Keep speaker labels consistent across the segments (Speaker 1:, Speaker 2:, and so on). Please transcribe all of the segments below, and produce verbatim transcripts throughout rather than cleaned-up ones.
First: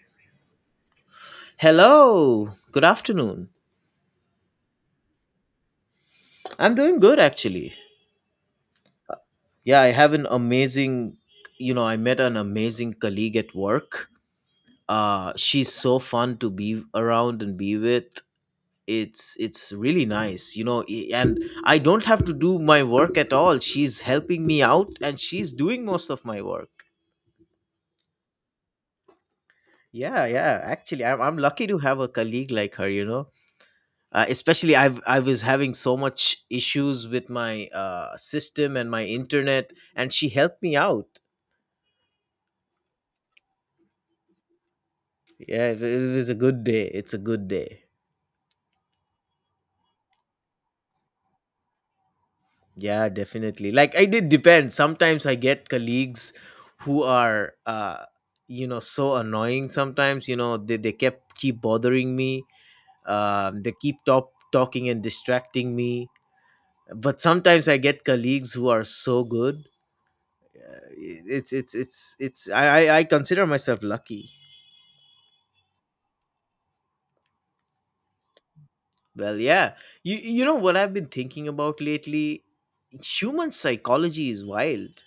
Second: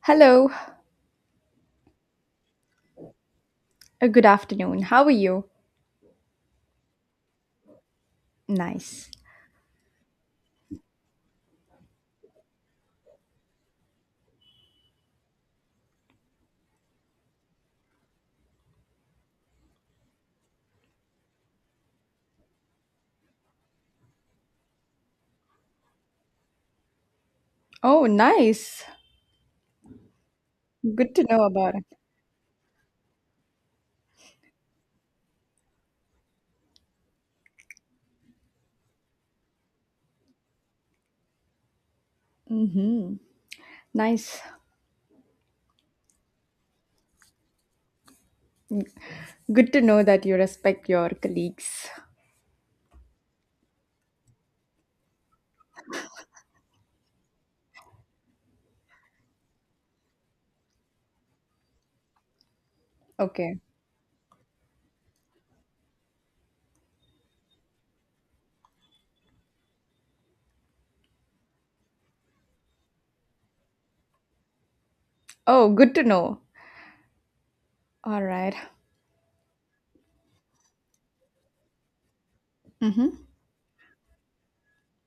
Speaker 1: Hello,
Speaker 2: Hello, good afternoon.
Speaker 1: uh, good afternoon. How are you?
Speaker 2: I'm doing good actually.
Speaker 1: Nice.
Speaker 2: Yeah, I have an amazing, you know, I met an amazing colleague at work. Uh she's so fun to be around and be with. It's it's really nice, you know, i- and I don't have to do my work at all. She's helping me out and she's doing most of my work.
Speaker 1: Oh, nice.
Speaker 2: Yeah, yeah, actually
Speaker 1: Good
Speaker 2: I'm
Speaker 1: to
Speaker 2: I'm
Speaker 1: know
Speaker 2: lucky
Speaker 1: about
Speaker 2: to
Speaker 1: it.
Speaker 2: have a colleague like her, you know. Uh, especially i've I was having so much issues with my uh, system and my internet, and she helped me out.
Speaker 1: Mm-hmm. Nice.
Speaker 2: Yeah, it, it was a good day. It's a good day.
Speaker 1: Good to know that you respect your colleagues.
Speaker 2: Yeah, definitely, like I did depend, sometimes I get colleagues who are uh, you know so annoying sometimes, you know, they, they kept keep bothering me.
Speaker 1: Okay.
Speaker 2: Um, they keep top talking and distracting me. But sometimes I get colleagues who are so good. Uh, it's it's it's it's I I I consider myself lucky.
Speaker 1: Oh, good to know. All right.
Speaker 2: Well, yeah. You you know what I've been thinking about lately?
Speaker 1: Mm-hmm.
Speaker 2: Human psychology is wild.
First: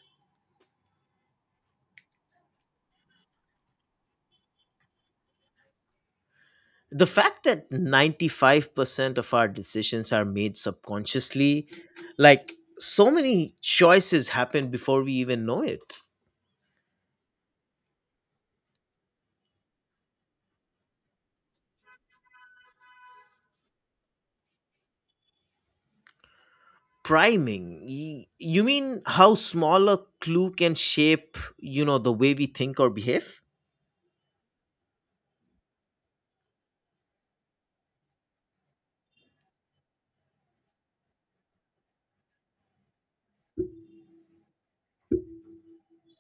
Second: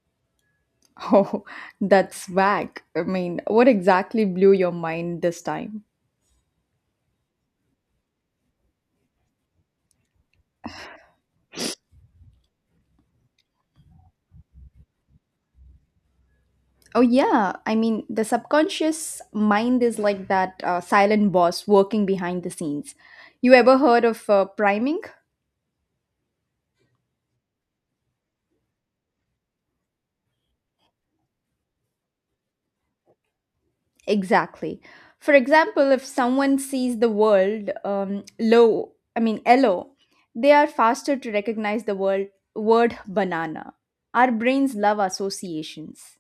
Speaker 1: Oh, that's whack. I mean, what exactly blew your mind this time?
Speaker 2: The fact that ninety-five percent of our decisions are made subconsciously, like so many choices happen before we even know it.
Speaker 1: Oh, yeah. I mean, the subconscious mind is like that uh, silent boss working behind the scenes. You ever heard of uh, priming?
Speaker 2: Priming. y- You mean how small a clue can shape, you know, the way we think or behave?
Speaker 1: Exactly. For example, if someone sees the world um, low, I mean yellow, they are faster to recognize the word word banana. Our brains love associations.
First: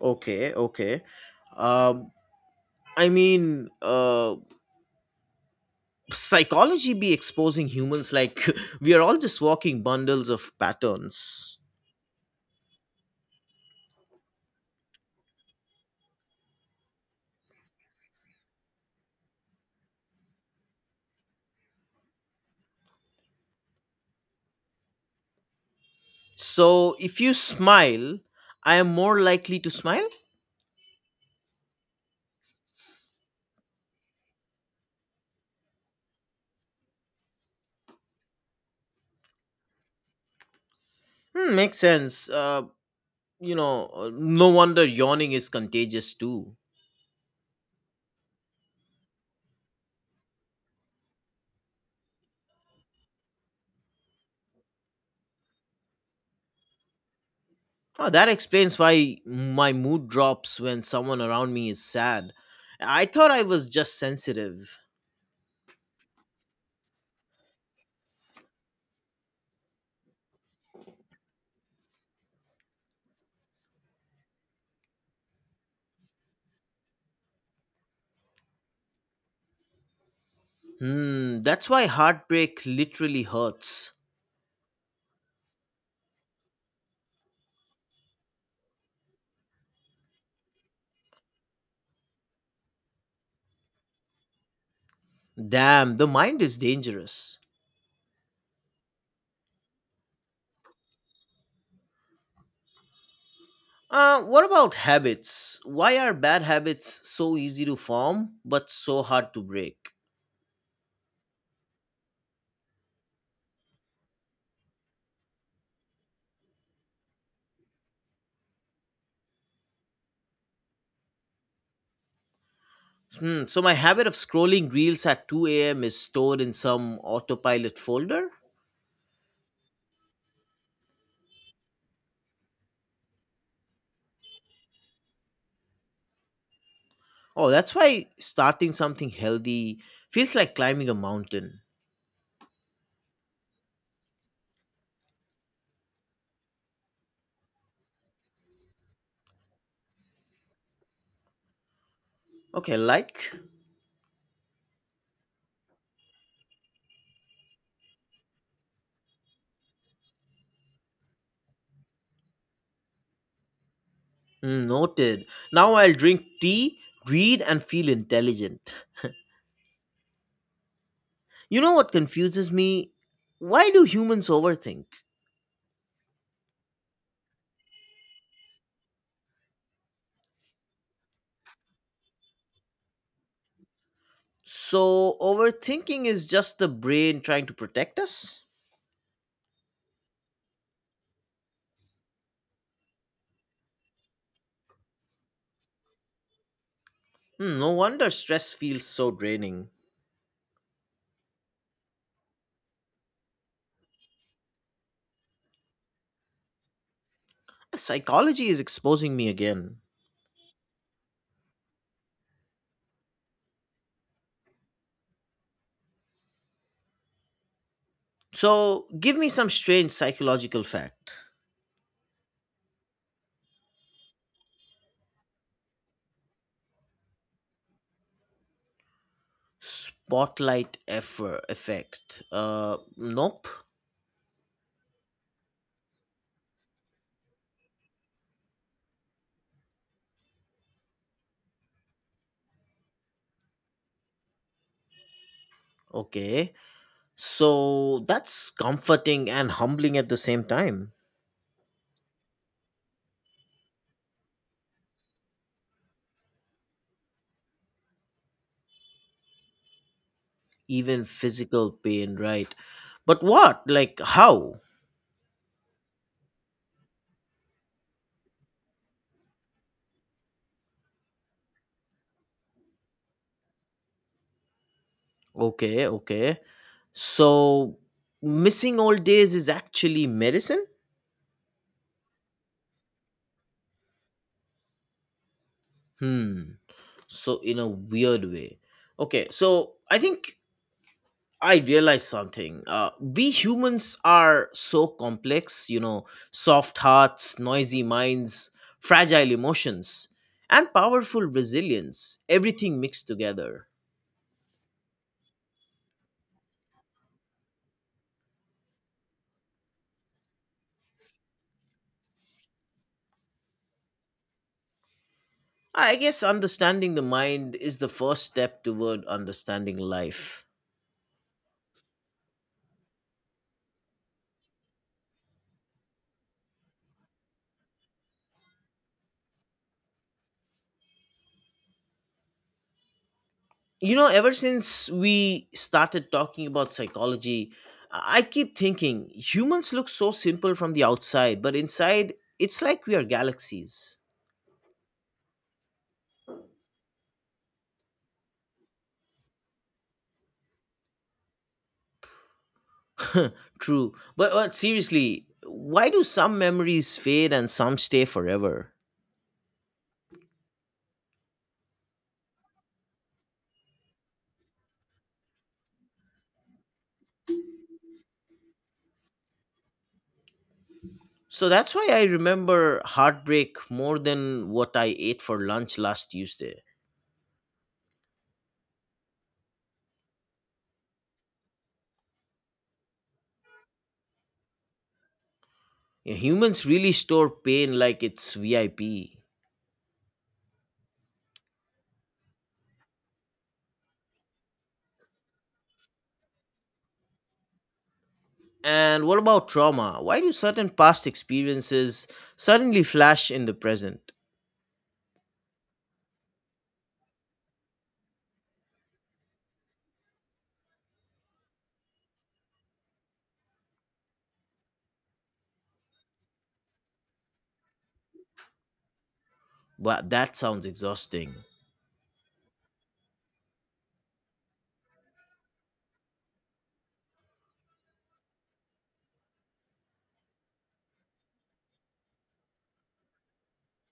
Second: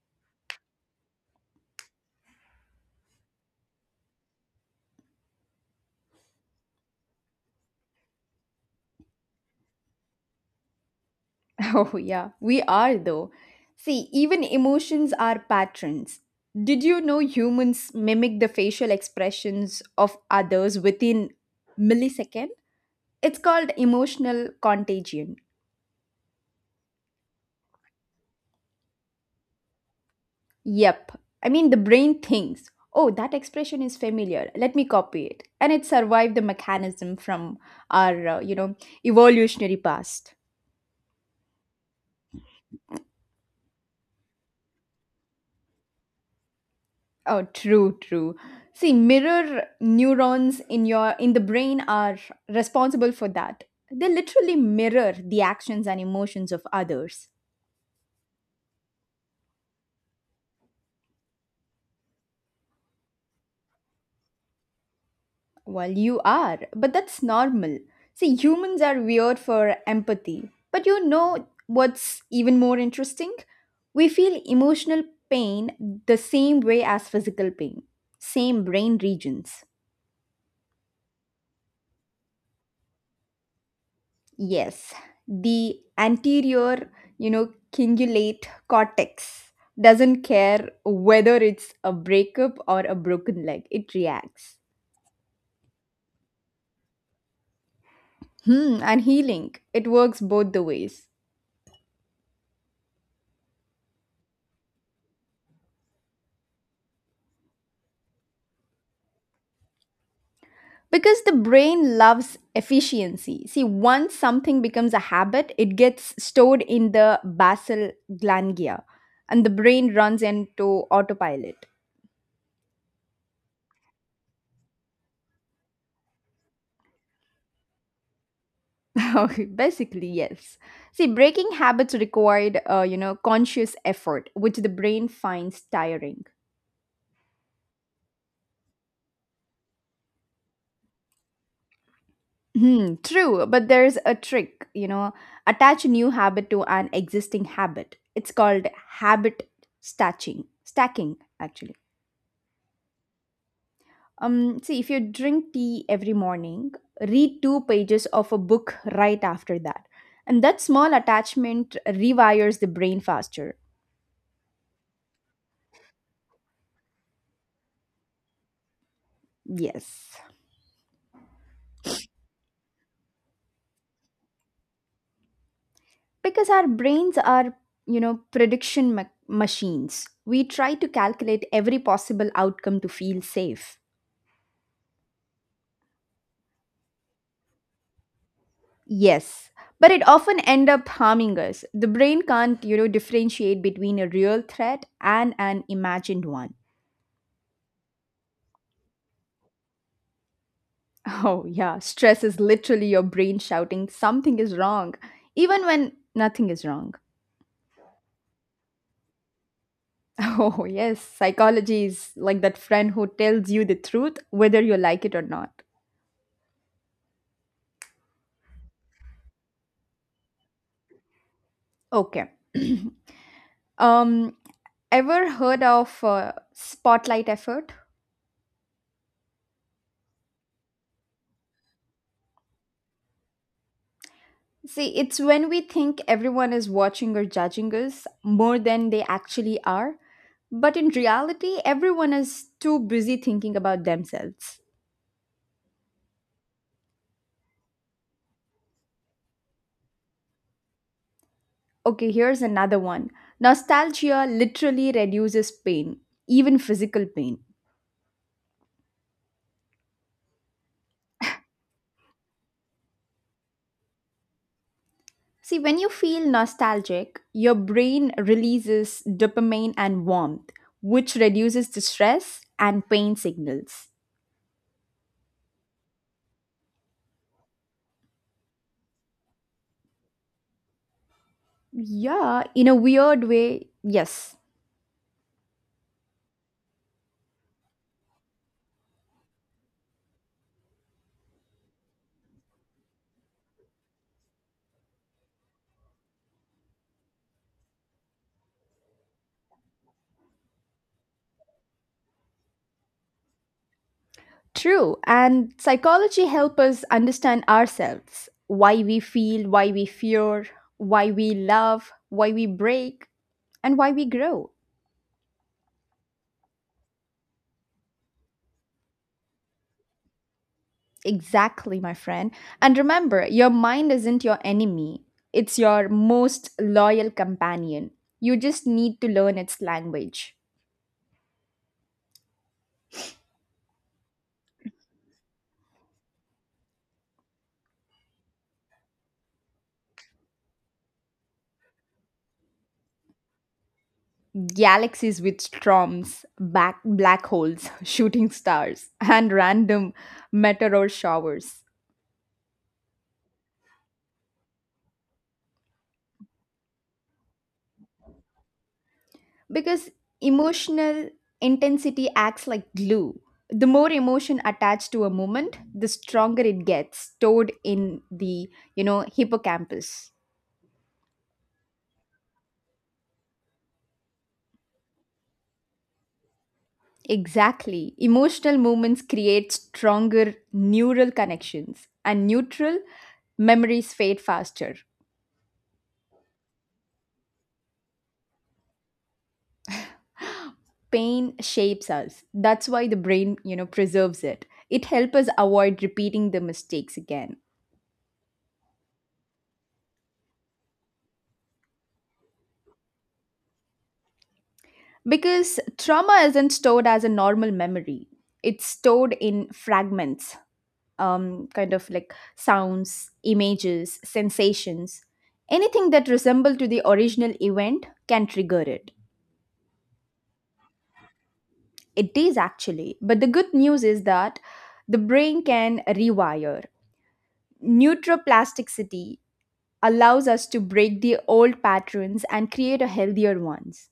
Speaker 2: Okay, okay. Um I mean, uh, Psychology be exposing humans like we are all just walking bundles of patterns.
Speaker 1: Oh yeah, we are though. See, even emotions are patterns. Did you know humans mimic the facial expressions of others within millisecond? It's called emotional contagion.
Speaker 2: So if you smile, I am more likely to smile.
Speaker 1: Yep. I mean, the brain thinks, oh, that expression is familiar. Let me copy it. And it survived the mechanism from our uh, you know, evolutionary past.
Speaker 2: Hmm, makes sense. Uh, you know, uh, no wonder yawning is contagious too.
Speaker 1: Oh, true, true. See, mirror neurons in your in the brain are responsible for that. They literally mirror the actions and emotions of others.
Speaker 2: Oh, that explains why my mood drops when someone around me is sad. I thought I was just sensitive.
Speaker 1: Well, you are, but that's normal. See, humans are weird for empathy. But you know what's even more interesting? We feel emotional pain the same way as physical pain, same brain regions.
Speaker 2: Hmm, that's why heartbreak literally hurts.
Speaker 1: Yes, the anterior, you know, cingulate cortex doesn't care whether it's a breakup or a broken leg, it reacts.
Speaker 2: Damn, the mind is dangerous.
Speaker 1: Hmm, and healing, it works both the ways.
Speaker 2: Uh, what about habits? Why are bad habits so easy to form but so hard to break?
Speaker 1: Because the brain loves efficiency. See, once something becomes a habit, it gets stored in the basal ganglia and the brain runs into autopilot.
Speaker 2: Hmm, so, my habit of scrolling reels at two a m is stored in some autopilot folder?
Speaker 1: Okay, basically, yes. See, breaking habits required, uh, you know, conscious effort, which the brain finds tiring.
Speaker 2: Oh, that's why starting something healthy feels like climbing a mountain.
Speaker 1: Hmm, true, but there's a trick, you know, attach a new habit to an existing habit. It's called habit stacking. Stacking, actually.
Speaker 2: Okay, like?
Speaker 1: Um, see, if you drink tea every morning, read two pages of a book right after that. And that small attachment rewires the brain faster.
Speaker 2: Hmm, noted. Now I'll drink tea, read, and feel intelligent.
Speaker 1: Yes.
Speaker 2: You know what confuses me? Why do humans overthink?
Speaker 1: Because our brains are, you know, prediction ma- machines. We try to calculate every possible outcome to feel safe.
Speaker 2: So, overthinking is just the brain trying to protect us?
Speaker 1: Yes. But it often end up harming us. The brain can't, you know, differentiate between a real threat and an imagined one.
Speaker 2: Hmm, no wonder stress feels so draining.
Speaker 1: Oh, yeah, stress is literally your brain shouting something is wrong, even when nothing is wrong.
Speaker 2: Psychology is exposing me again.
Speaker 1: Oh, yes, psychology is like that friend who tells you the truth whether you like it or not.
Speaker 2: So, give me some strange psychological fact.
Speaker 1: Okay. um Ever heard of uh, spotlight effort?
Speaker 2: Spotlight effort effect. Uh, nope.
Speaker 1: See, it's when we think everyone is watching or judging us more than they actually are, but in reality everyone is too busy thinking about themselves.
Speaker 2: Okay. So that's comforting and humbling at the same time.
Speaker 1: Okay, here's another one. Nostalgia literally reduces pain, even physical pain.
Speaker 2: Even physical pain, right? But what? Like how?
Speaker 1: See, when you feel nostalgic, your brain releases dopamine and warmth, which reduces the stress and pain signals.
Speaker 2: Okay. Okay. So, missing old days is actually medicine.
Speaker 1: Yeah, in a weird way, yes.
Speaker 2: Hmm. So in a weird way, okay, so I think I realized something. Uh, we humans are so complex, you know, soft hearts, noisy minds, fragile emotions, and powerful resilience, everything mixed together.
Speaker 1: True. And psychology helps us understand ourselves, why we feel, why we fear, why we love, why we break, and why we grow.
Speaker 2: I guess understanding the mind is the first step toward understanding life.
Speaker 1: Exactly, my friend. And remember, your mind isn't your enemy, it's your most loyal companion. You just need to learn its language.
Speaker 2: You know, ever since we started talking about psychology, I keep thinking humans look so simple from the outside, but inside, it's like we are galaxies.
Speaker 1: Galaxies with storms, back black holes, shooting stars, and random meteor showers.
Speaker 2: True. But, but seriously, why do some memories fade and some stay forever?
Speaker 1: Because emotional intensity acts like glue. The more emotion attached to a moment, the stronger it gets stored in the, you know, hippocampus.
Speaker 2: So that's why I remember heartbreak more than what I ate for lunch last Tuesday.
Speaker 1: Exactly. Emotional moments create stronger neural connections, and neutral memories fade faster.
Speaker 2: Humans really store pain like it's V I P.
Speaker 1: Pain shapes us. That's why the brain, you know, preserves it. It helps us avoid repeating the mistakes again.
Speaker 2: And what about trauma? Why do certain past experiences suddenly flash in the present?
Speaker 1: Because trauma isn't stored as a normal memory. It's stored in fragments, um, kind of like sounds, images, sensations. Anything that resembles to the original event can trigger it.
Speaker 2: Wow, that sounds exhausting.
Speaker 1: It is actually, but the good news is that the brain can rewire. Neuroplasticity allows us to break the old patterns and create a healthier ones.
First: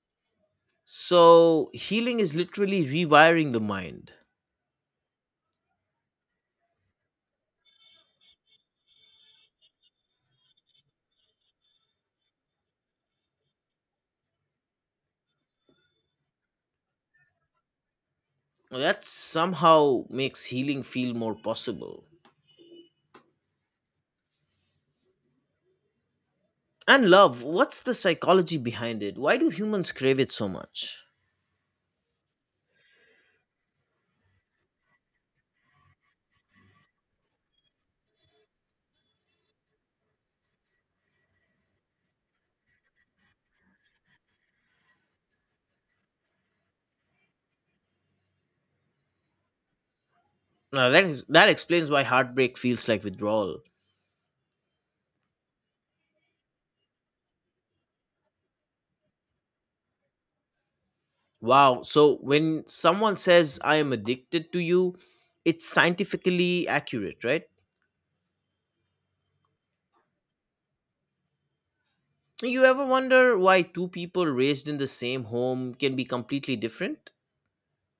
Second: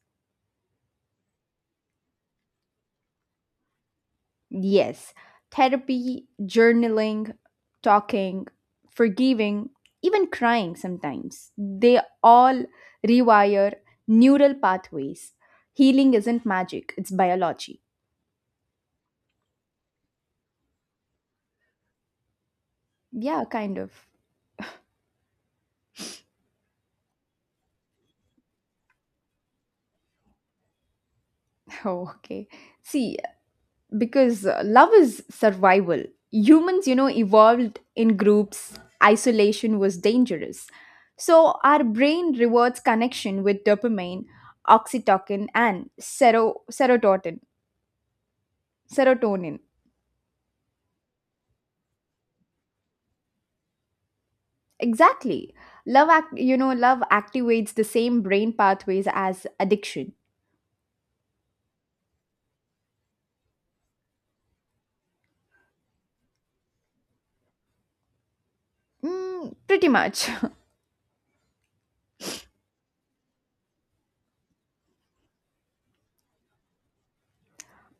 Speaker 2: So, healing is literally rewiring the mind.
Speaker 1: Yes, therapy, journaling, talking, forgiving, even crying sometimes. They all rewire neural pathways. Healing isn't magic, it's biology.
Speaker 2: That somehow makes healing feel more possible.
Speaker 1: Yeah, kind of.
Speaker 2: And love, what's the psychology behind it? Why do humans crave it so much?
Speaker 1: Oh, okay. See, because uh, love is survival. Humans, you know, evolved in groups, isolation was dangerous. So, our brain rewards connection with dopamine, oxytocin, and sero- serotonin. Serotonin.
Speaker 2: Now, that, is, that explains why heartbreak feels like withdrawal.
Speaker 1: Exactly. Love, act- you know, love activates the same brain pathways as addiction.
Speaker 2: Wow, so when someone says, I am addicted to you, it's scientifically accurate, right?
Speaker 1: Mm, pretty much.
Speaker 2: You ever wonder why two people raised in the same home can be completely different?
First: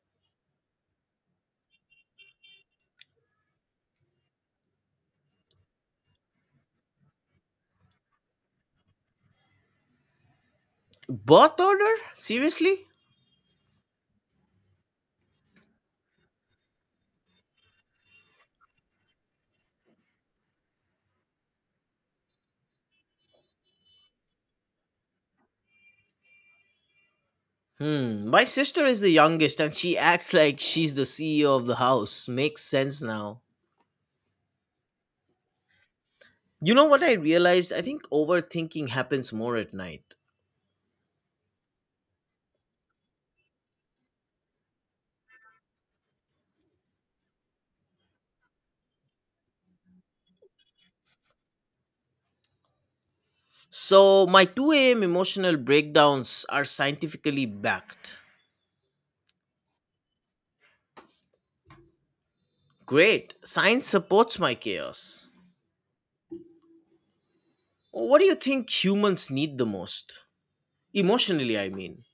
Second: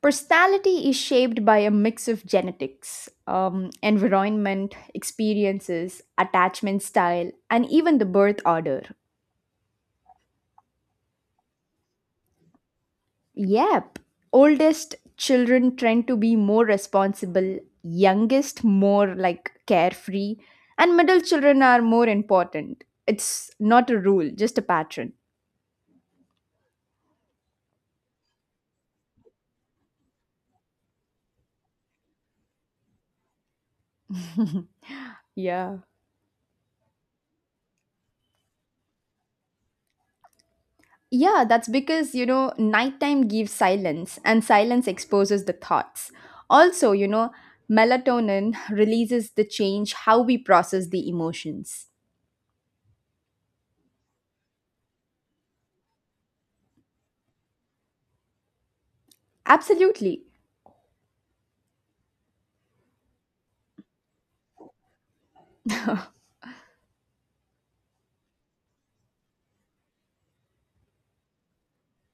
Speaker 1: Personality is shaped by a mix of genetics, um, environment, experiences, attachment style, and even the birth order.
Speaker 2: Birth order? Seriously?
Speaker 1: Yep, oldest children tend to be more responsible, youngest more like carefree, and middle children are more important. It's not a rule, just a pattern.
Speaker 2: Hmm, my sister is the youngest and she acts like she's the C E O of the house. Makes sense now.
Speaker 1: Yeah.
Speaker 2: You know what I realized? I think overthinking happens more at night.
Speaker 1: Yeah, that's because, you know, nighttime gives silence and silence exposes the thoughts. Also, you know, melatonin releases the change how we process the emotions.
Speaker 2: So, my two a m emotional breakdowns are scientifically backed.
Speaker 1: Absolutely.
Speaker 2: Great, science supports my chaos. What do you think humans need the most? Emotionally, I mean.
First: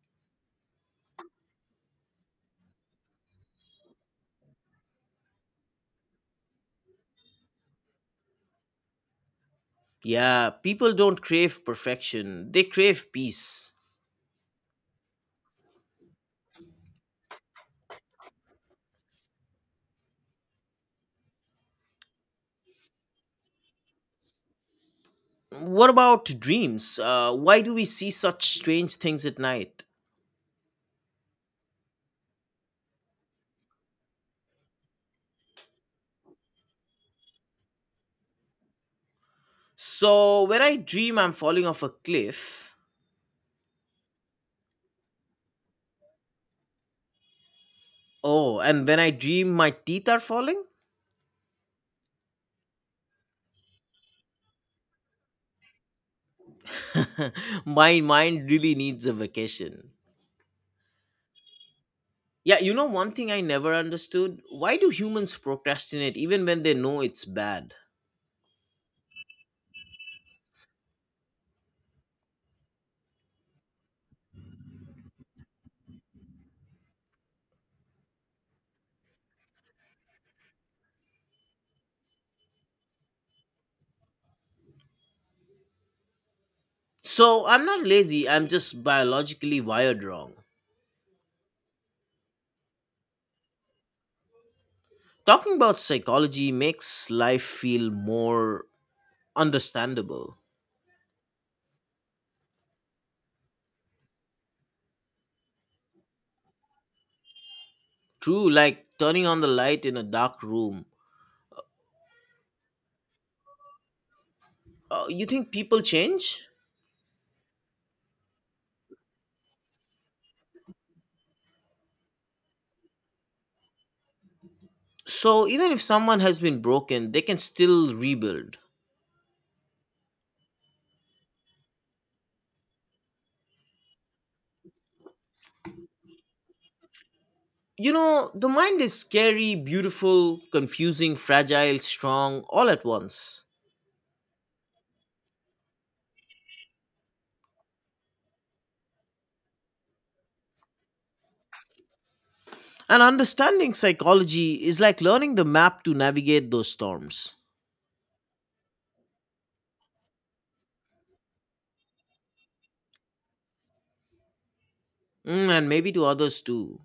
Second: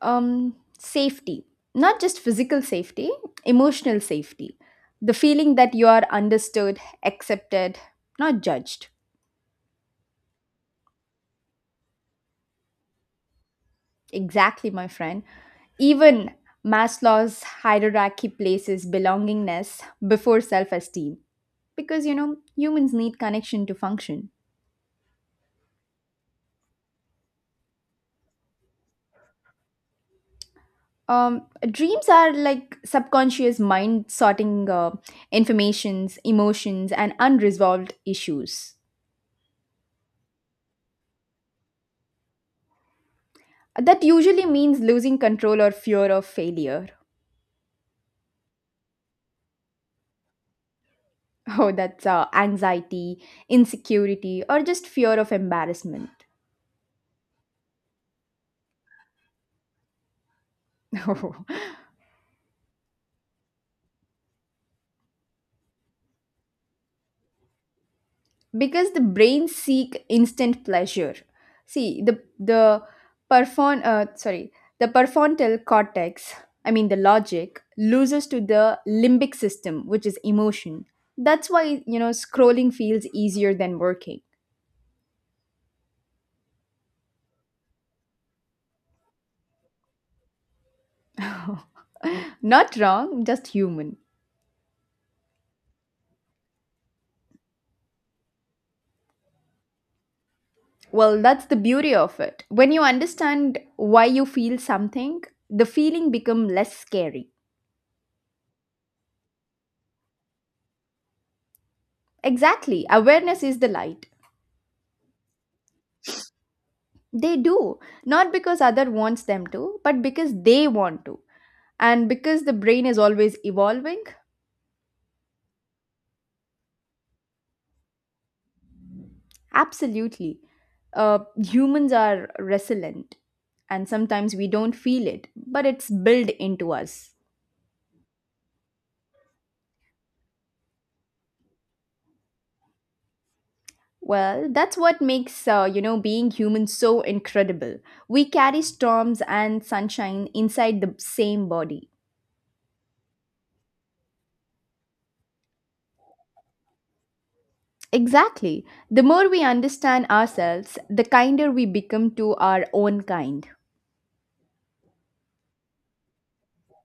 Speaker 1: Um safety. Not just physical safety, emotional safety. The feeling that you are understood, accepted, not judged.
Speaker 2: Yeah, people don't crave perfection, they crave peace.
Speaker 1: Exactly, my friend. Even Maslow's hierarchy places belongingness before self esteem because you know humans need connection to function.
Speaker 2: What about dreams? Uh, why do we see such strange things at night?
Speaker 1: Um, dreams are like subconscious mind sorting uh, informations, emotions, and unresolved issues.
Speaker 2: So, when I dream, I'm falling off a cliff.
Speaker 1: That usually means losing control or fear of failure.
Speaker 2: Oh, and when I dream, my teeth are falling?
Speaker 1: Oh, that's uh, anxiety, insecurity, or just fear of embarrassment.
Speaker 2: My mind really needs a vacation. Yeah, you know, one thing I never understood, why do humans procrastinate even when they know it's bad?
Speaker 1: Because the brain seek instant pleasure. See, the the perfon uh, sorry the prefrontal cortex. I mean, the logic loses to the limbic system, which is emotion. That's why, you know, scrolling feels easier than working.
Speaker 2: So, I'm not lazy, I'm just biologically wired wrong.
Speaker 1: Not wrong, just human.
Speaker 2: Talking about psychology makes life feel more understandable.
Speaker 1: Well, that's the beauty of it. When you understand why you feel something, the feeling become less scary.
Speaker 2: True, like turning on the light in a dark room.
Speaker 1: Exactly, awareness is the light.
Speaker 2: Uh, you think people change?
Speaker 1: They do, not because other wants them to, but because they want to. And because the brain is always evolving,
Speaker 2: So, even if someone has been broken, they can still rebuild.
Speaker 1: absolutely. Uh, humans are resilient, and sometimes we don't feel it, but it's built into us.
Speaker 2: You know, the mind is scary, beautiful, confusing, fragile, strong, all at once.
Speaker 1: Well, that's what makes, uh, you know, being human so incredible. We carry storms and sunshine inside the same body.
Speaker 2: And understanding psychology is like learning the map to navigate those storms.
Speaker 1: Exactly. The more we understand ourselves, the kinder we become to our own kind.
Speaker 2: Mm, and maybe to others too.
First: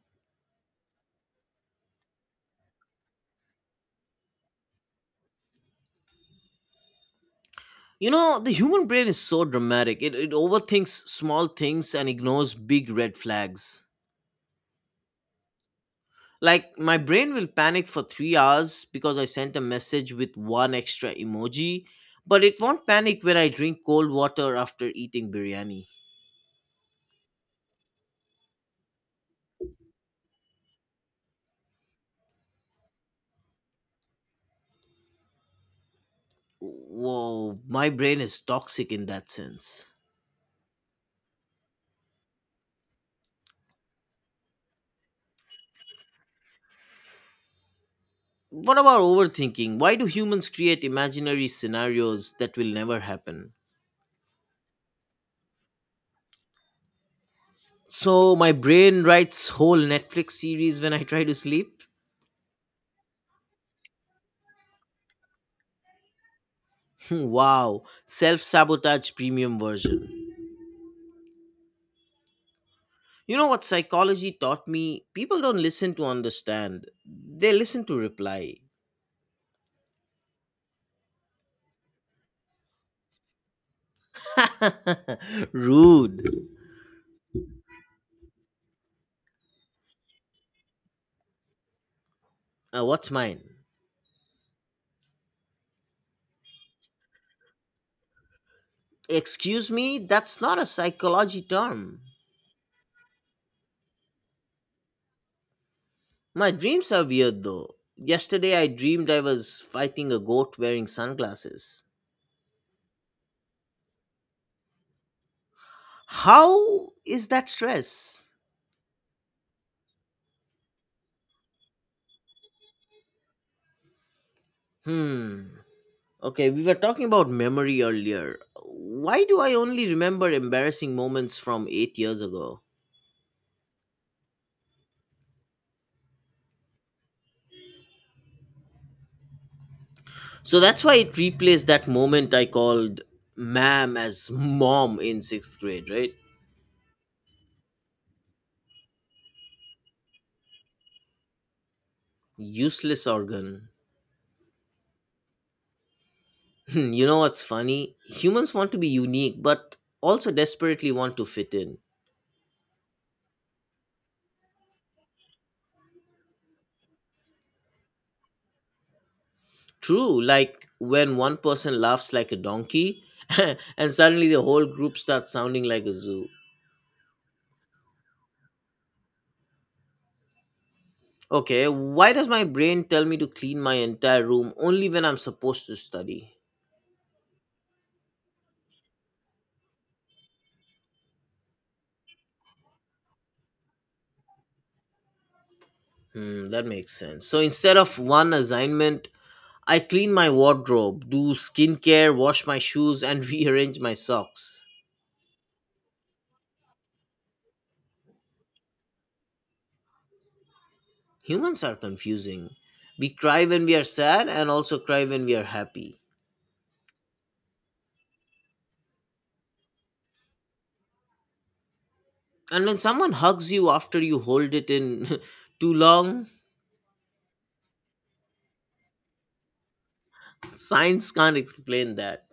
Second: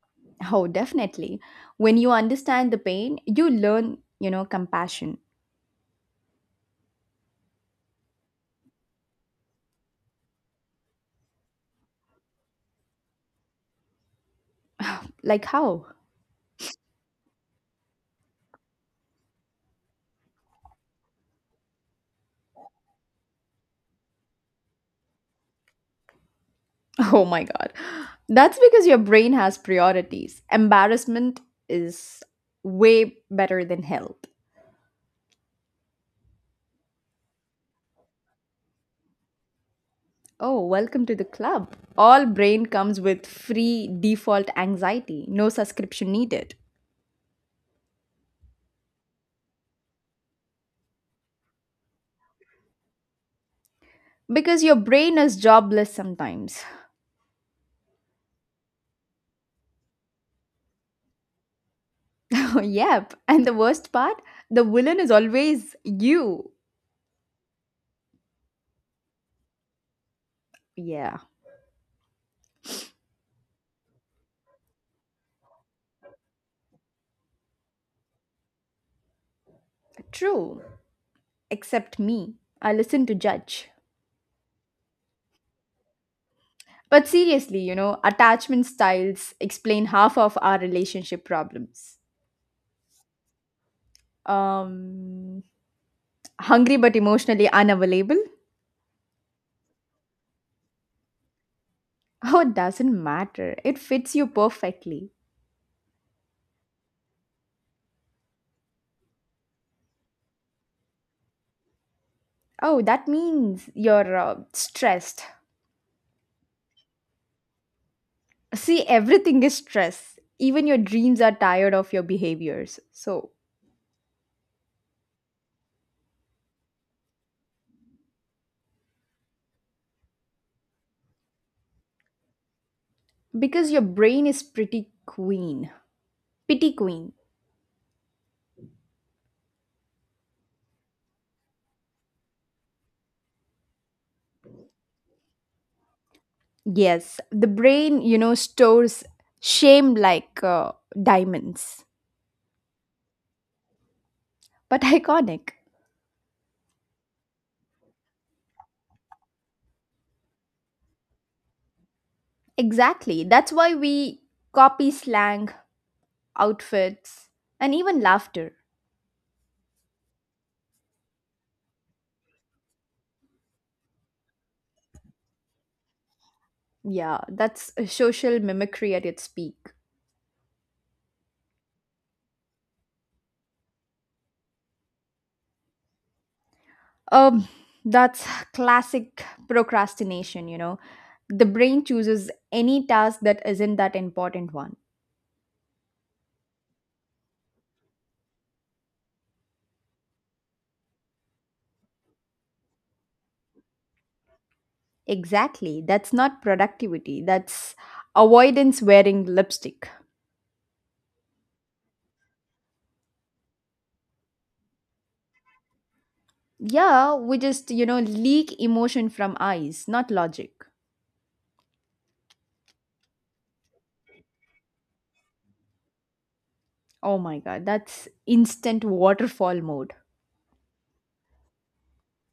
Speaker 1: Oh, definitely. When you understand the pain, you learn, you know, compassion.
Speaker 2: You know, the human brain is so dramatic. It, it overthinks small things and ignores big red flags.
Speaker 1: Like how?
Speaker 2: Like, my brain will panic for three hours because I sent a message with one extra emoji, but it won't panic when I drink cold water after eating biryani.
Speaker 1: Oh my God. That's because your brain has priorities. Embarrassment is way better than help.
Speaker 2: Whoa, my brain is toxic in that sense.
Speaker 1: Oh, welcome to the club. All brain comes with free default anxiety, no subscription needed.
Speaker 2: What about overthinking? Why do humans create imaginary scenarios that will never happen?
Speaker 1: Because your brain is jobless sometimes.
Speaker 2: So, my brain writes whole Netflix series when I try to sleep?
Speaker 1: Yep. And the worst part, the villain is always you.
Speaker 2: Hmm, wow, self sabotage premium version.
Speaker 1: Yeah,
Speaker 2: You know what psychology taught me? People don't listen to understand, they listen to reply.
Speaker 1: true. Except me. I listen to judge.
Speaker 2: Rude.
Speaker 1: But seriously, you know, attachment styles explain half of our relationship problems.
Speaker 2: Uh, what's mine?
Speaker 1: Um, Hungry but emotionally unavailable?
Speaker 2: Excuse me, that's not a psychology term.
Speaker 1: Oh, it doesn't matter. It fits you perfectly.
Speaker 2: My dreams are weird though. Yesterday I dreamed I was fighting a goat wearing sunglasses.
Speaker 1: Oh, that means you're uh, stressed.
Speaker 2: How is that stress?
Speaker 1: See, everything is stress. Even your dreams are tired of your behaviors. So,
Speaker 2: Hmm. Okay, we were talking about memory earlier. Why do I only remember embarrassing moments from eight years ago?
Speaker 1: because your brain is pretty queen, pity queen.
Speaker 2: So that's why it replaced that moment I called ma'am as mom in sixth grade, right?
Speaker 1: Yes, the brain, you know, stores shame like uh, diamonds.
Speaker 2: Useless organ.
Speaker 1: But iconic.
Speaker 2: You know what's funny? Humans want to be unique, but also desperately want to fit in.
Speaker 1: Exactly. That's why we copy slang, outfits, and even laughter.
Speaker 2: True, like when one person laughs like a donkey, and suddenly the whole group starts sounding like a zoo.
Speaker 1: Yeah, that's a social mimicry at its peak.
Speaker 2: Okay, why does my brain tell me to clean my entire room only when I'm supposed to study?
Speaker 1: Um, that's classic procrastination, you know. The brain chooses any task that isn't that important one.
Speaker 2: Hmm, that makes sense. So instead of one assignment, I clean my wardrobe, do skincare, wash my shoes, and rearrange my socks.
Speaker 1: Exactly. That's not productivity. That's avoidance wearing lipstick.
Speaker 2: Humans are confusing. We cry when we are sad and also cry when we are happy.
Speaker 1: Yeah, we just, you know, leak emotion from eyes, not logic.
Speaker 2: And when someone hugs you after you hold it in too long,
Speaker 1: Oh my God, that's instant waterfall mode.
Speaker 2: science can't explain that.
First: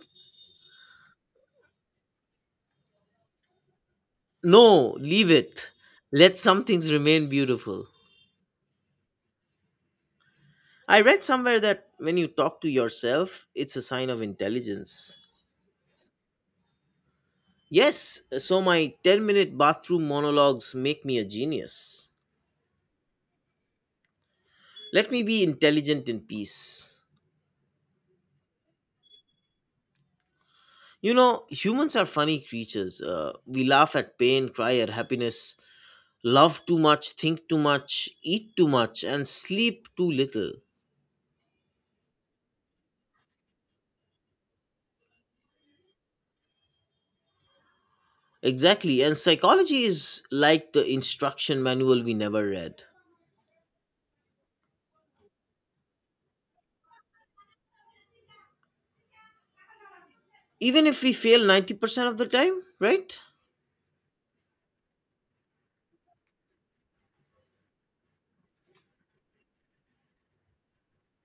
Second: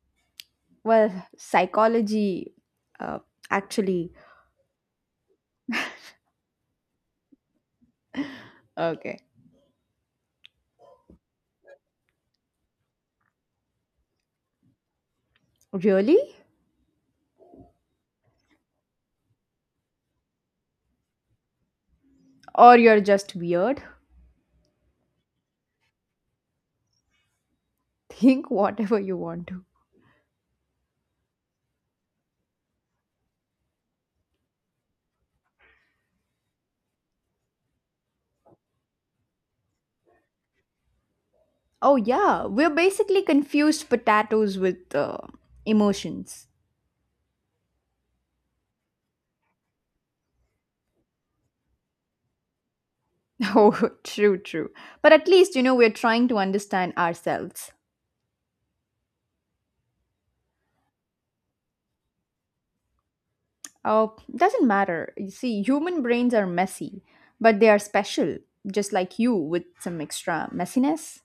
Speaker 1: Well, psychology, uh, actually,
Speaker 2: No, leave it. Let some things remain beautiful.
Speaker 1: okay.
Speaker 2: I read somewhere that when you talk to yourself, it's a sign of intelligence.
Speaker 1: Really?
Speaker 2: Yes, so my ten minute bathroom monologues make me a genius.
Speaker 1: Or you're just weird?
Speaker 2: Let me be intelligent in peace.
Speaker 1: Think whatever you want to.
Speaker 2: You know, humans are funny creatures. Uh, we laugh at pain, cry at happiness, love too much, think too much, eat too much, and sleep too little.
Speaker 1: Oh yeah, we're basically confused potatoes with uh, emotions.
Speaker 2: Exactly, and psychology is like the instruction manual we never read.
Speaker 1: Oh, true, true. But at least, you know, we're trying to understand ourselves.
Speaker 2: Even if we fail ninety percent of the time, right?
Speaker 1: Oh, doesn't matter. You see, human brains are messy, but they are special, just like you with some extra messiness.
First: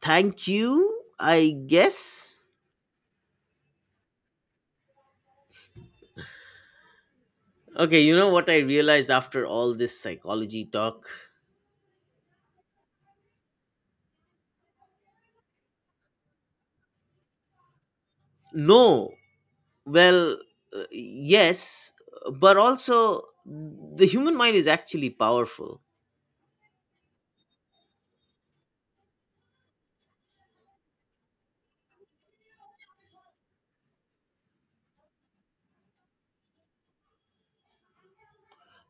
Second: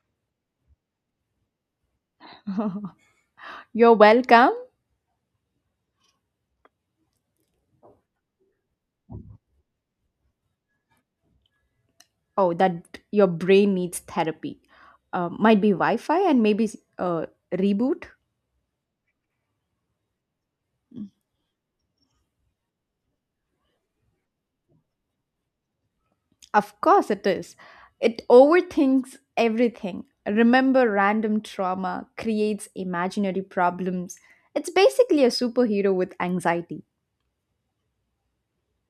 Speaker 2: Thank you, I guess.
Speaker 1: You're welcome.
Speaker 2: Okay, you know what I realized after all this psychology talk?
Speaker 1: Oh, that your brain needs therapy. Uh, might be Wi Fi and maybe uh, reboot.
Speaker 2: No. Well, uh, yes, but also the human mind is actually powerful.
Speaker 1: Of course, it is. It overthinks everything. Remember random trauma, creates imaginary problems. It's basically a superhero with anxiety.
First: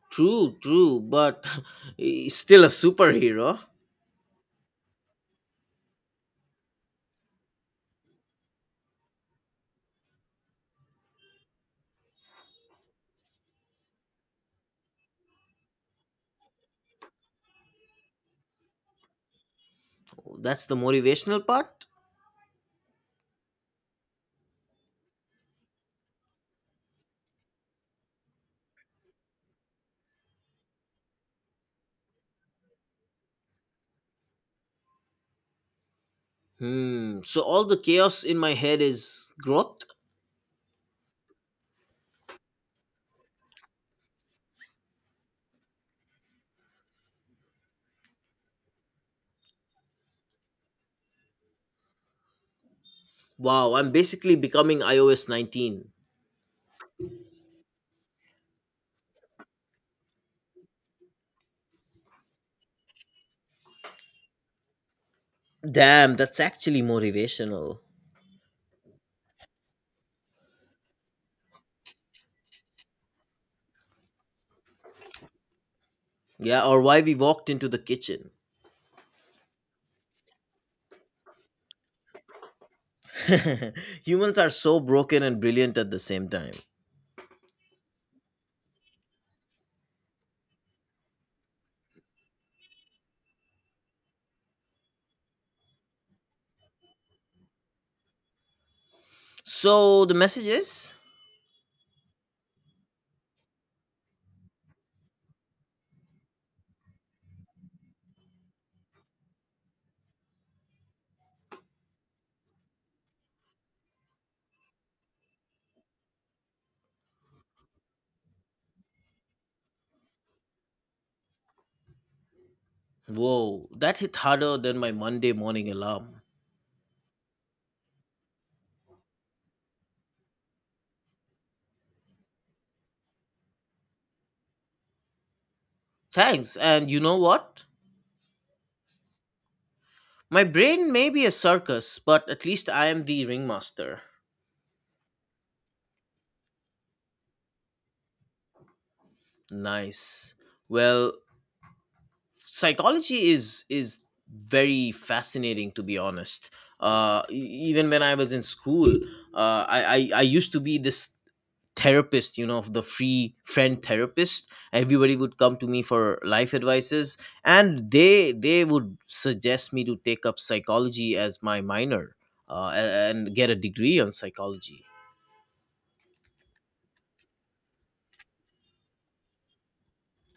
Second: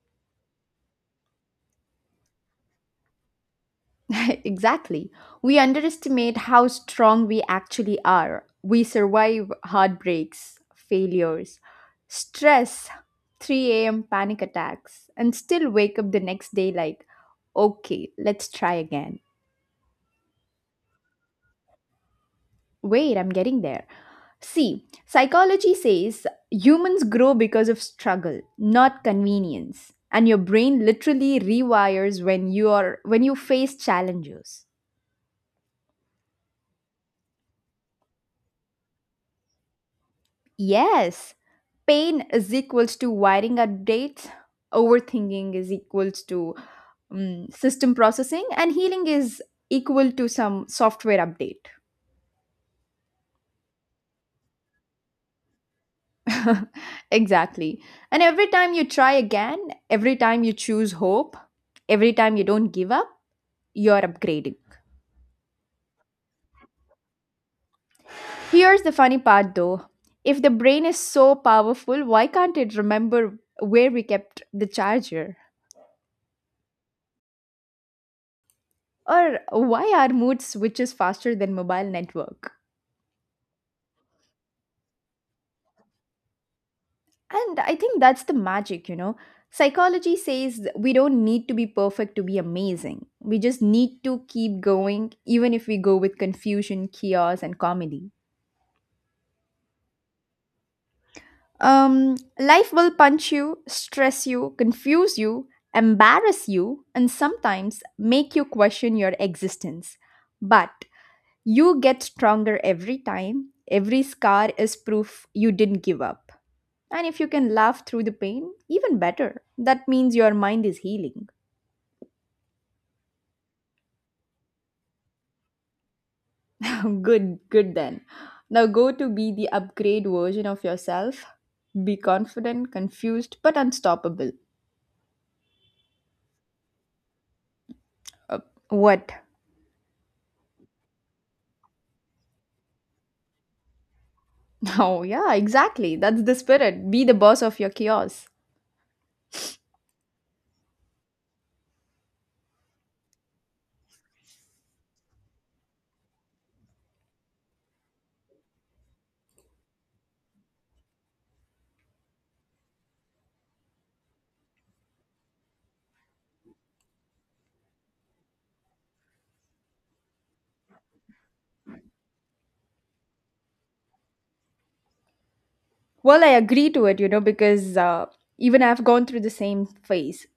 Speaker 2: True, true, but he's still a superhero.
Speaker 1: Exactly. We underestimate how strong we actually are. We survive heartbreaks, failures, stress, three a m panic attacks, and still wake up the next day like, okay, let's try again.
Speaker 2: That's the motivational part.
Speaker 1: Wait, I'm getting there. See, psychology says humans grow because of struggle, not convenience. And your brain literally rewires when you are when you face challenges.
Speaker 2: Hmm. So all the chaos in my head is growth.
Speaker 1: Yes, pain is equals to wiring updates, overthinking is equals to um, system processing, and healing is equal to some software update.
Speaker 2: Wow, I'm basically becoming iOS nineteen.
Speaker 1: Exactly. And every time you try again, every time you choose hope, every time you don't give up, you're upgrading.
Speaker 2: Damn, that's actually motivational.
Speaker 1: Here's the funny part though, if the brain is so powerful, why can't it remember where we kept the charger?
Speaker 2: Yeah, or why we walked into the kitchen.
Speaker 1: Or why our mood switches faster than mobile network.
Speaker 2: Humans are so broken and brilliant at the same time.
Speaker 1: And I think that's the magic, you know psychology says we don't need to be perfect to be amazing. We just need to keep going, even if we go with confusion, chaos, and comedy.
Speaker 2: So the message is,
Speaker 1: Um life will punch you, stress you, confuse you, embarrass you, and sometimes make you question your existence. But you get stronger every time. Every scar is proof you didn't give up. And if you can laugh through the pain, even better. That means your mind is healing.
Speaker 2: whoa, that hit harder than my Monday morning alarm.
Speaker 1: Good, good then. Now go to be the upgrade version of yourself. Be confident, confused, but unstoppable.
Speaker 2: Thanks, and you know what?
Speaker 1: Uh, what?
Speaker 2: My brain may be a circus, but at least I am the ringmaster.
Speaker 1: Oh, yeah, exactly. That's the spirit. Be the boss of your chaos.
Speaker 2: Nice. Well, psychology is is very fascinating, to be honest. Uh e- even when I was in school, uh i i, I used to be this therapist, you know, of the free friend therapist, everybody would come to me for life advices, and they they would suggest me to take up psychology as my minor, uh, a- and get a degree on psychology.
Speaker 1: Well, I agree to it, you know, because uh, even I've gone through the same phase.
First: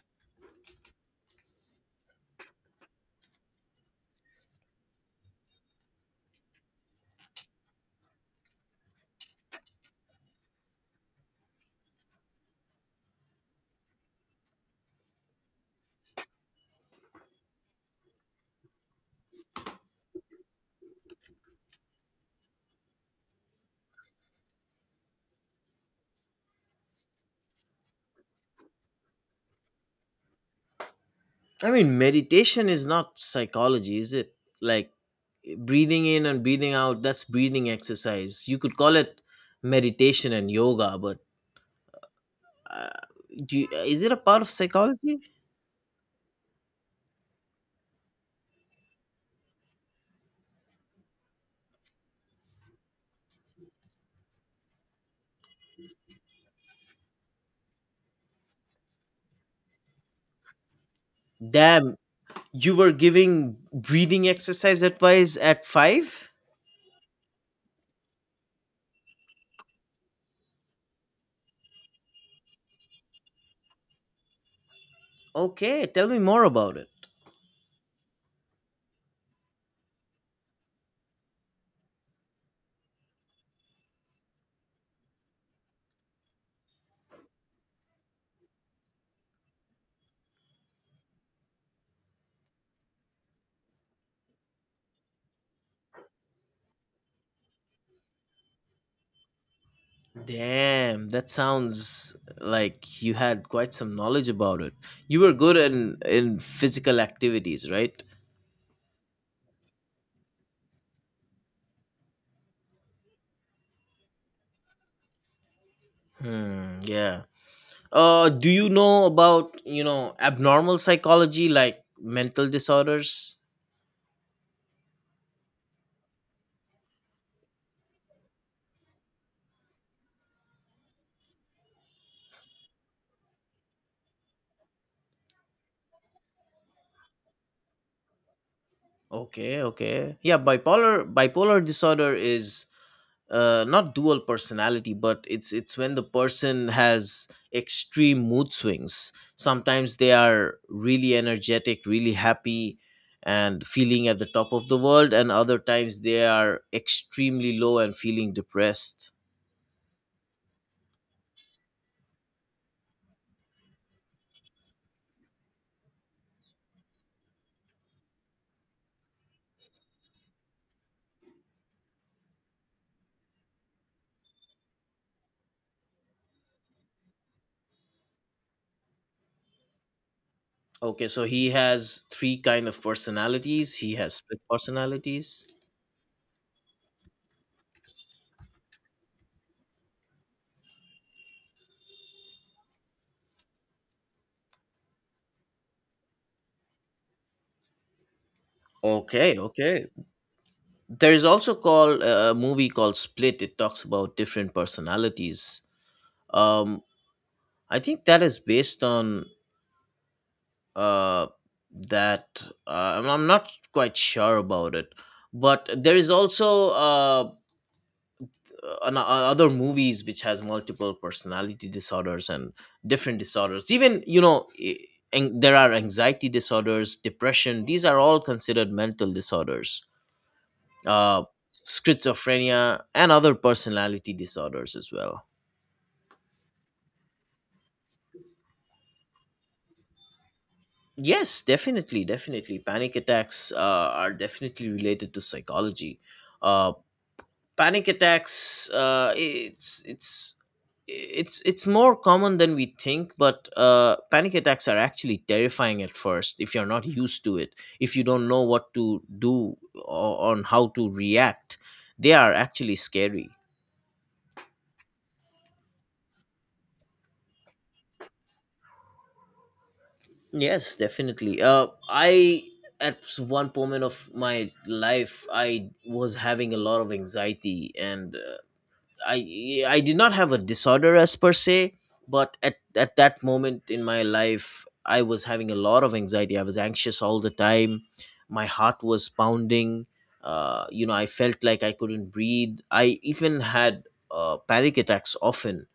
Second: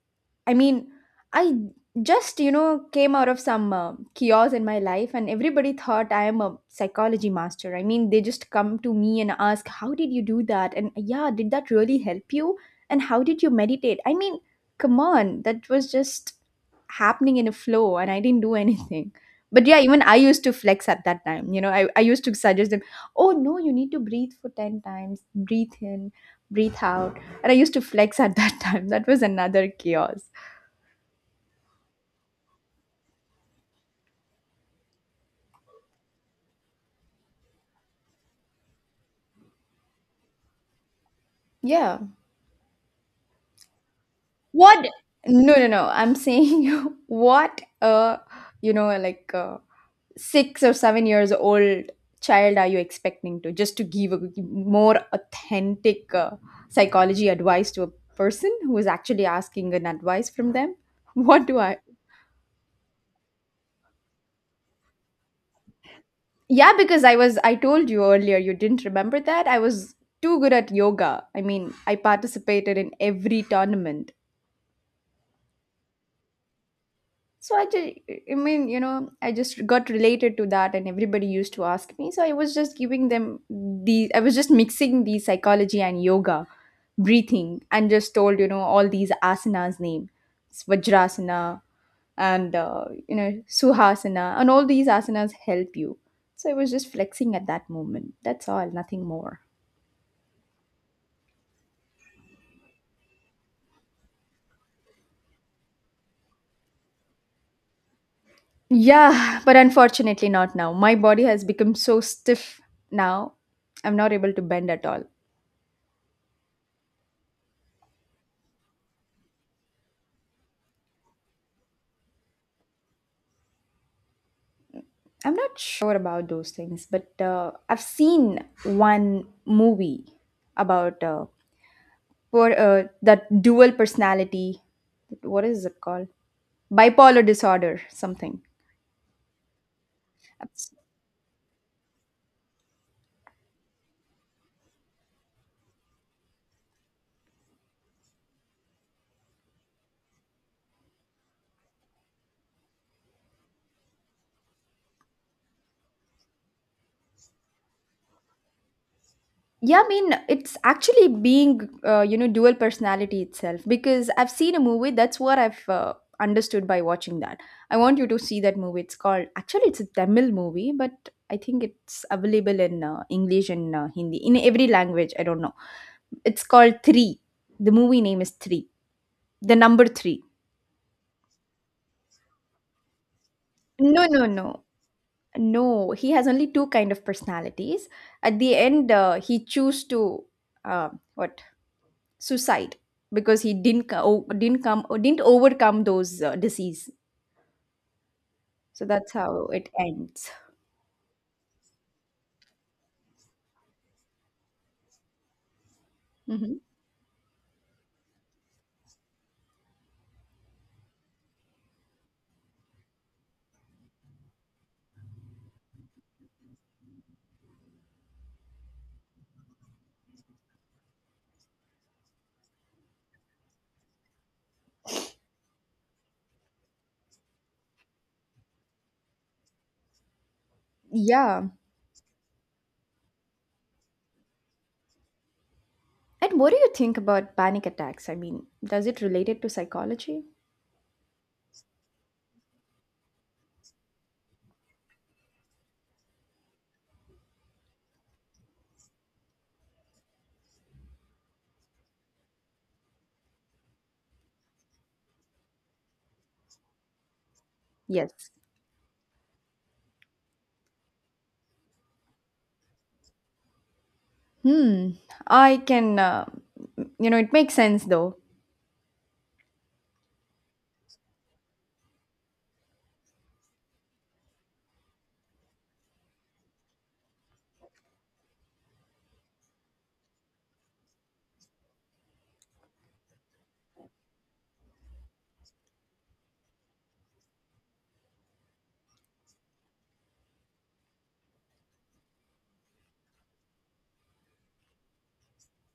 Speaker 1: I mean, I just, you know, came out of some uh, chaos in my life, and everybody thought I am a psychology master. I mean, they just come to me and ask, how did you do that? And yeah, did that really help you? And how did you meditate? I mean, come on, that was just happening in a flow, and I didn't do anything. But yeah, even I used to flex at that time. You know, I, I used to suggest them, oh no, you need to breathe for ten times. Breathe in, breathe out. And I used to flex at that time. That was another chaos.
Speaker 2: I mean, meditation is not psychology, is it? Like, breathing in and breathing out, that's breathing exercise, you could call it meditation and yoga, but
Speaker 1: Yeah.
Speaker 2: uh, do you, is it a part of
Speaker 1: What?
Speaker 2: psychology?
Speaker 1: No, no, no, I'm saying what a, you know like a six or seven years old child, are you expecting to just to give a more authentic uh, psychology advice to a person who is actually asking an advice from them? What do I?
Speaker 2: Damn, you were giving breathing exercise advice at five.
Speaker 1: Yeah, because I was, I told you earlier, you didn't remember that. I was too good at yoga. I mean, I participated in every tournament.
Speaker 2: Okay, tell me more about it.
Speaker 1: So I just, I mean, you know, I just got related to that, and everybody used to ask me. So I was just giving them the, I was just mixing the psychology and yoga, breathing, and just told you know all these asanas name. It's Vajrasana, and uh, you know Suhasana, and all these asanas help you. So I was just flexing at that moment. That's all, nothing more.
Speaker 2: Damn, that sounds like you had quite some knowledge about it. You were good in in physical activities, right?
Speaker 1: Yeah, but unfortunately not now. My body has become so stiff now. I'm not able to bend at all.
Speaker 2: Hmm, yeah. Uh, do you know about, you know, abnormal psychology, like mental disorders?
Speaker 1: I'm not sure about those things, but uh, I've seen one movie about uh, per, uh, that dual personality. What is it called? Bipolar disorder, something.
Speaker 2: Okay, okay, yeah. Bipolar bipolar disorder is uh not dual personality, but it's it's when the person has extreme mood swings. Sometimes they are really energetic, really happy, and feeling at the top of the world, and other times they are extremely low and feeling depressed.
Speaker 1: Yeah, I mean, it's actually being, uh, you know, dual personality itself because I've seen a movie. That's what I've uh, understood by watching that. I want you to see that movie. It's called, actually, it's a Tamil movie, but I think it's available in uh, English and uh, Hindi, in every language. I don't know. It's called three. The movie name is three. The number three.
Speaker 2: Okay, so he has three kind of personalities. He
Speaker 1: No,
Speaker 2: has
Speaker 1: no,
Speaker 2: split
Speaker 1: no.
Speaker 2: personalities.
Speaker 1: No, he has only two kind of personalities. At the end, uh, he chose to, uh, what suicide, because he didn't co- o- didn't come or didn't overcome those uh, disease. So that's
Speaker 2: Okay,
Speaker 1: how it
Speaker 2: okay.
Speaker 1: ends.
Speaker 2: There is also called uh, a movie called Split. It talks about different personalities.
Speaker 1: Hmm.
Speaker 2: Um, I think that is based on uh, that. Uh, I'm I'm not quite sure about it, but there is also uh, uh, an- uh, other movies which has multiple personality disorders and different disorders. Even, you know, i- an- there are anxiety disorders, depression, these are all considered mental disorders, uh,
Speaker 1: Yeah.
Speaker 2: schizophrenia and other personality disorders as well.
Speaker 1: And what do you think about panic attacks? I mean, does it related to psychology?
Speaker 2: Yes, definitely, definitely panic attacks uh, are definitely related to psychology. uh, Panic attacks, uh, it's it's it's it's more common than we think, but uh, panic attacks are actually terrifying at first if you're not used to it, if you don't
Speaker 1: Yes.
Speaker 2: know what to do or on how to react. They are actually scary.
Speaker 1: Hmm. I can. Uh, you know, it makes sense though.
Speaker 2: Yes, definitely. Uh, I at s- One moment of my life I was having a lot of anxiety, and I I did not have a disorder as per se, but at at that moment in my life, I was having a lot of anxiety. I was anxious all the time. My heart was pounding. Uh, you know, I felt like I couldn't breathe. I even had uh, panic attacks often.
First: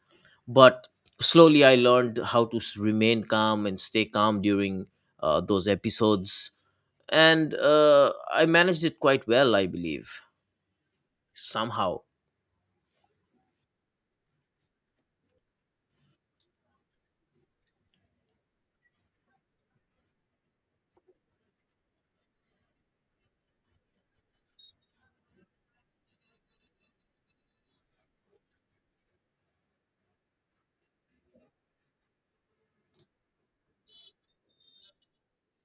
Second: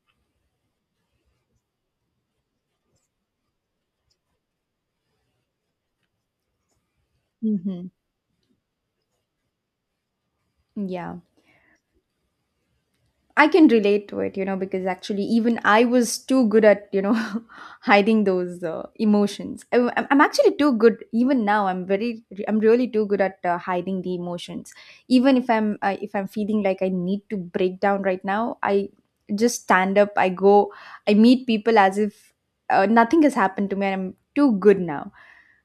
Speaker 2: But slowly, I learned how to s- remain calm and stay calm during uh, those episodes, and
Speaker 1: Hmm.
Speaker 2: uh, I managed it quite well, I believe,
Speaker 1: Yeah.
Speaker 2: somehow.
Speaker 1: I can relate to it, you know, because actually, even I was too good at, you know, hiding those uh, emotions. I, am I'm actually too good, even now. I'm very, I'm really too good at uh, hiding the emotions. Even if I'm, uh, if I'm feeling like I need to break down right now, I just stand up. I go, I meet people as if uh, nothing has happened to me, and I'm too good now.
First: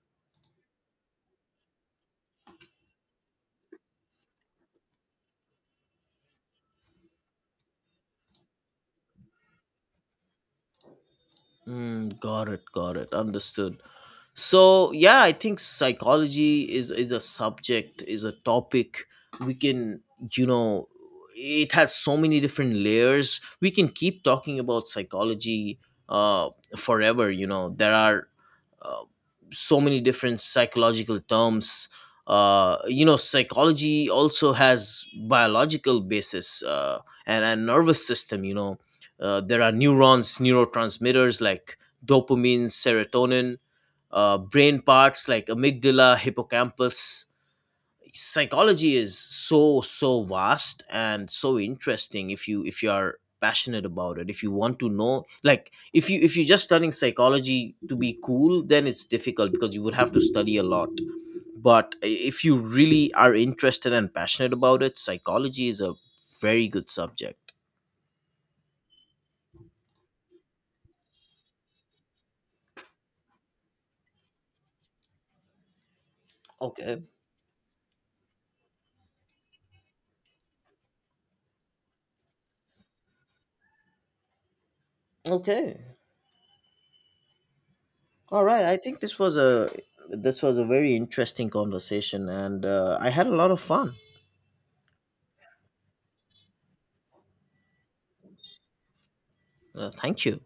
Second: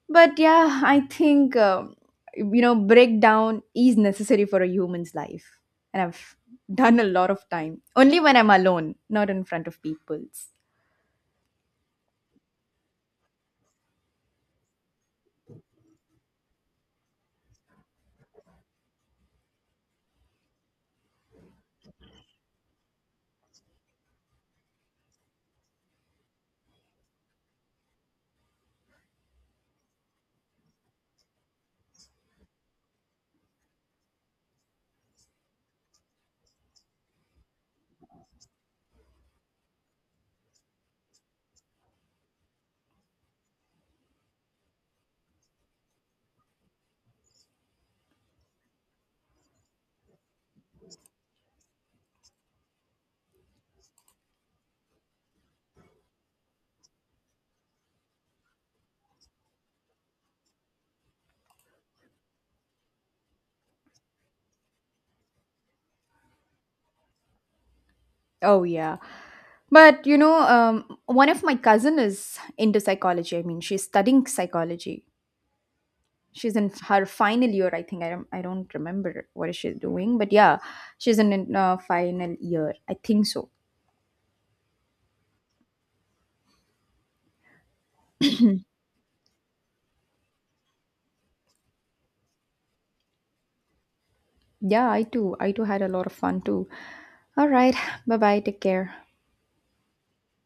Speaker 1: But yeah, I think um, you know breakdown is necessary for a human's life, and I've done a lot of time only when I'm alone, not in front of people's.
Speaker 2: Mm, got it, got it. Understood. So yeah, I think psychology is is a subject, is a topic we can, you know, it has so many different layers. We can keep talking about psychology uh forever. You know, there are uh, so many different psychological terms. Uh you know, psychology also has biological basis, uh and and nervous system, you know, uh, there are neurons, neurotransmitters like dopamine, serotonin, uh, brain parts like amygdala, hippocampus. Psychology is so so vast and so interesting, if you, if you are passionate about it, if you want to know, like, if you, if you're just studying psychology to be cool, then it's difficult because you would have to study a lot. But if you really are interested and passionate about it, psychology is a very good subject.
Speaker 1: Oh yeah, but you know, um, one of my cousin is into psychology. I mean, she's studying psychology. She's in
Speaker 2: Okay,
Speaker 1: her final year, I think. I don't, I don't remember what she's doing, but yeah, she's in, in uh, final year. I think so.
Speaker 2: okay. All right, I think this was a, this was a very interesting conversation, and uh, I had a lot of fun.
Speaker 1: Yeah, I too. I too had a lot of fun too. All right. Bye bye. Take care.
Speaker 2: Uh, thank you.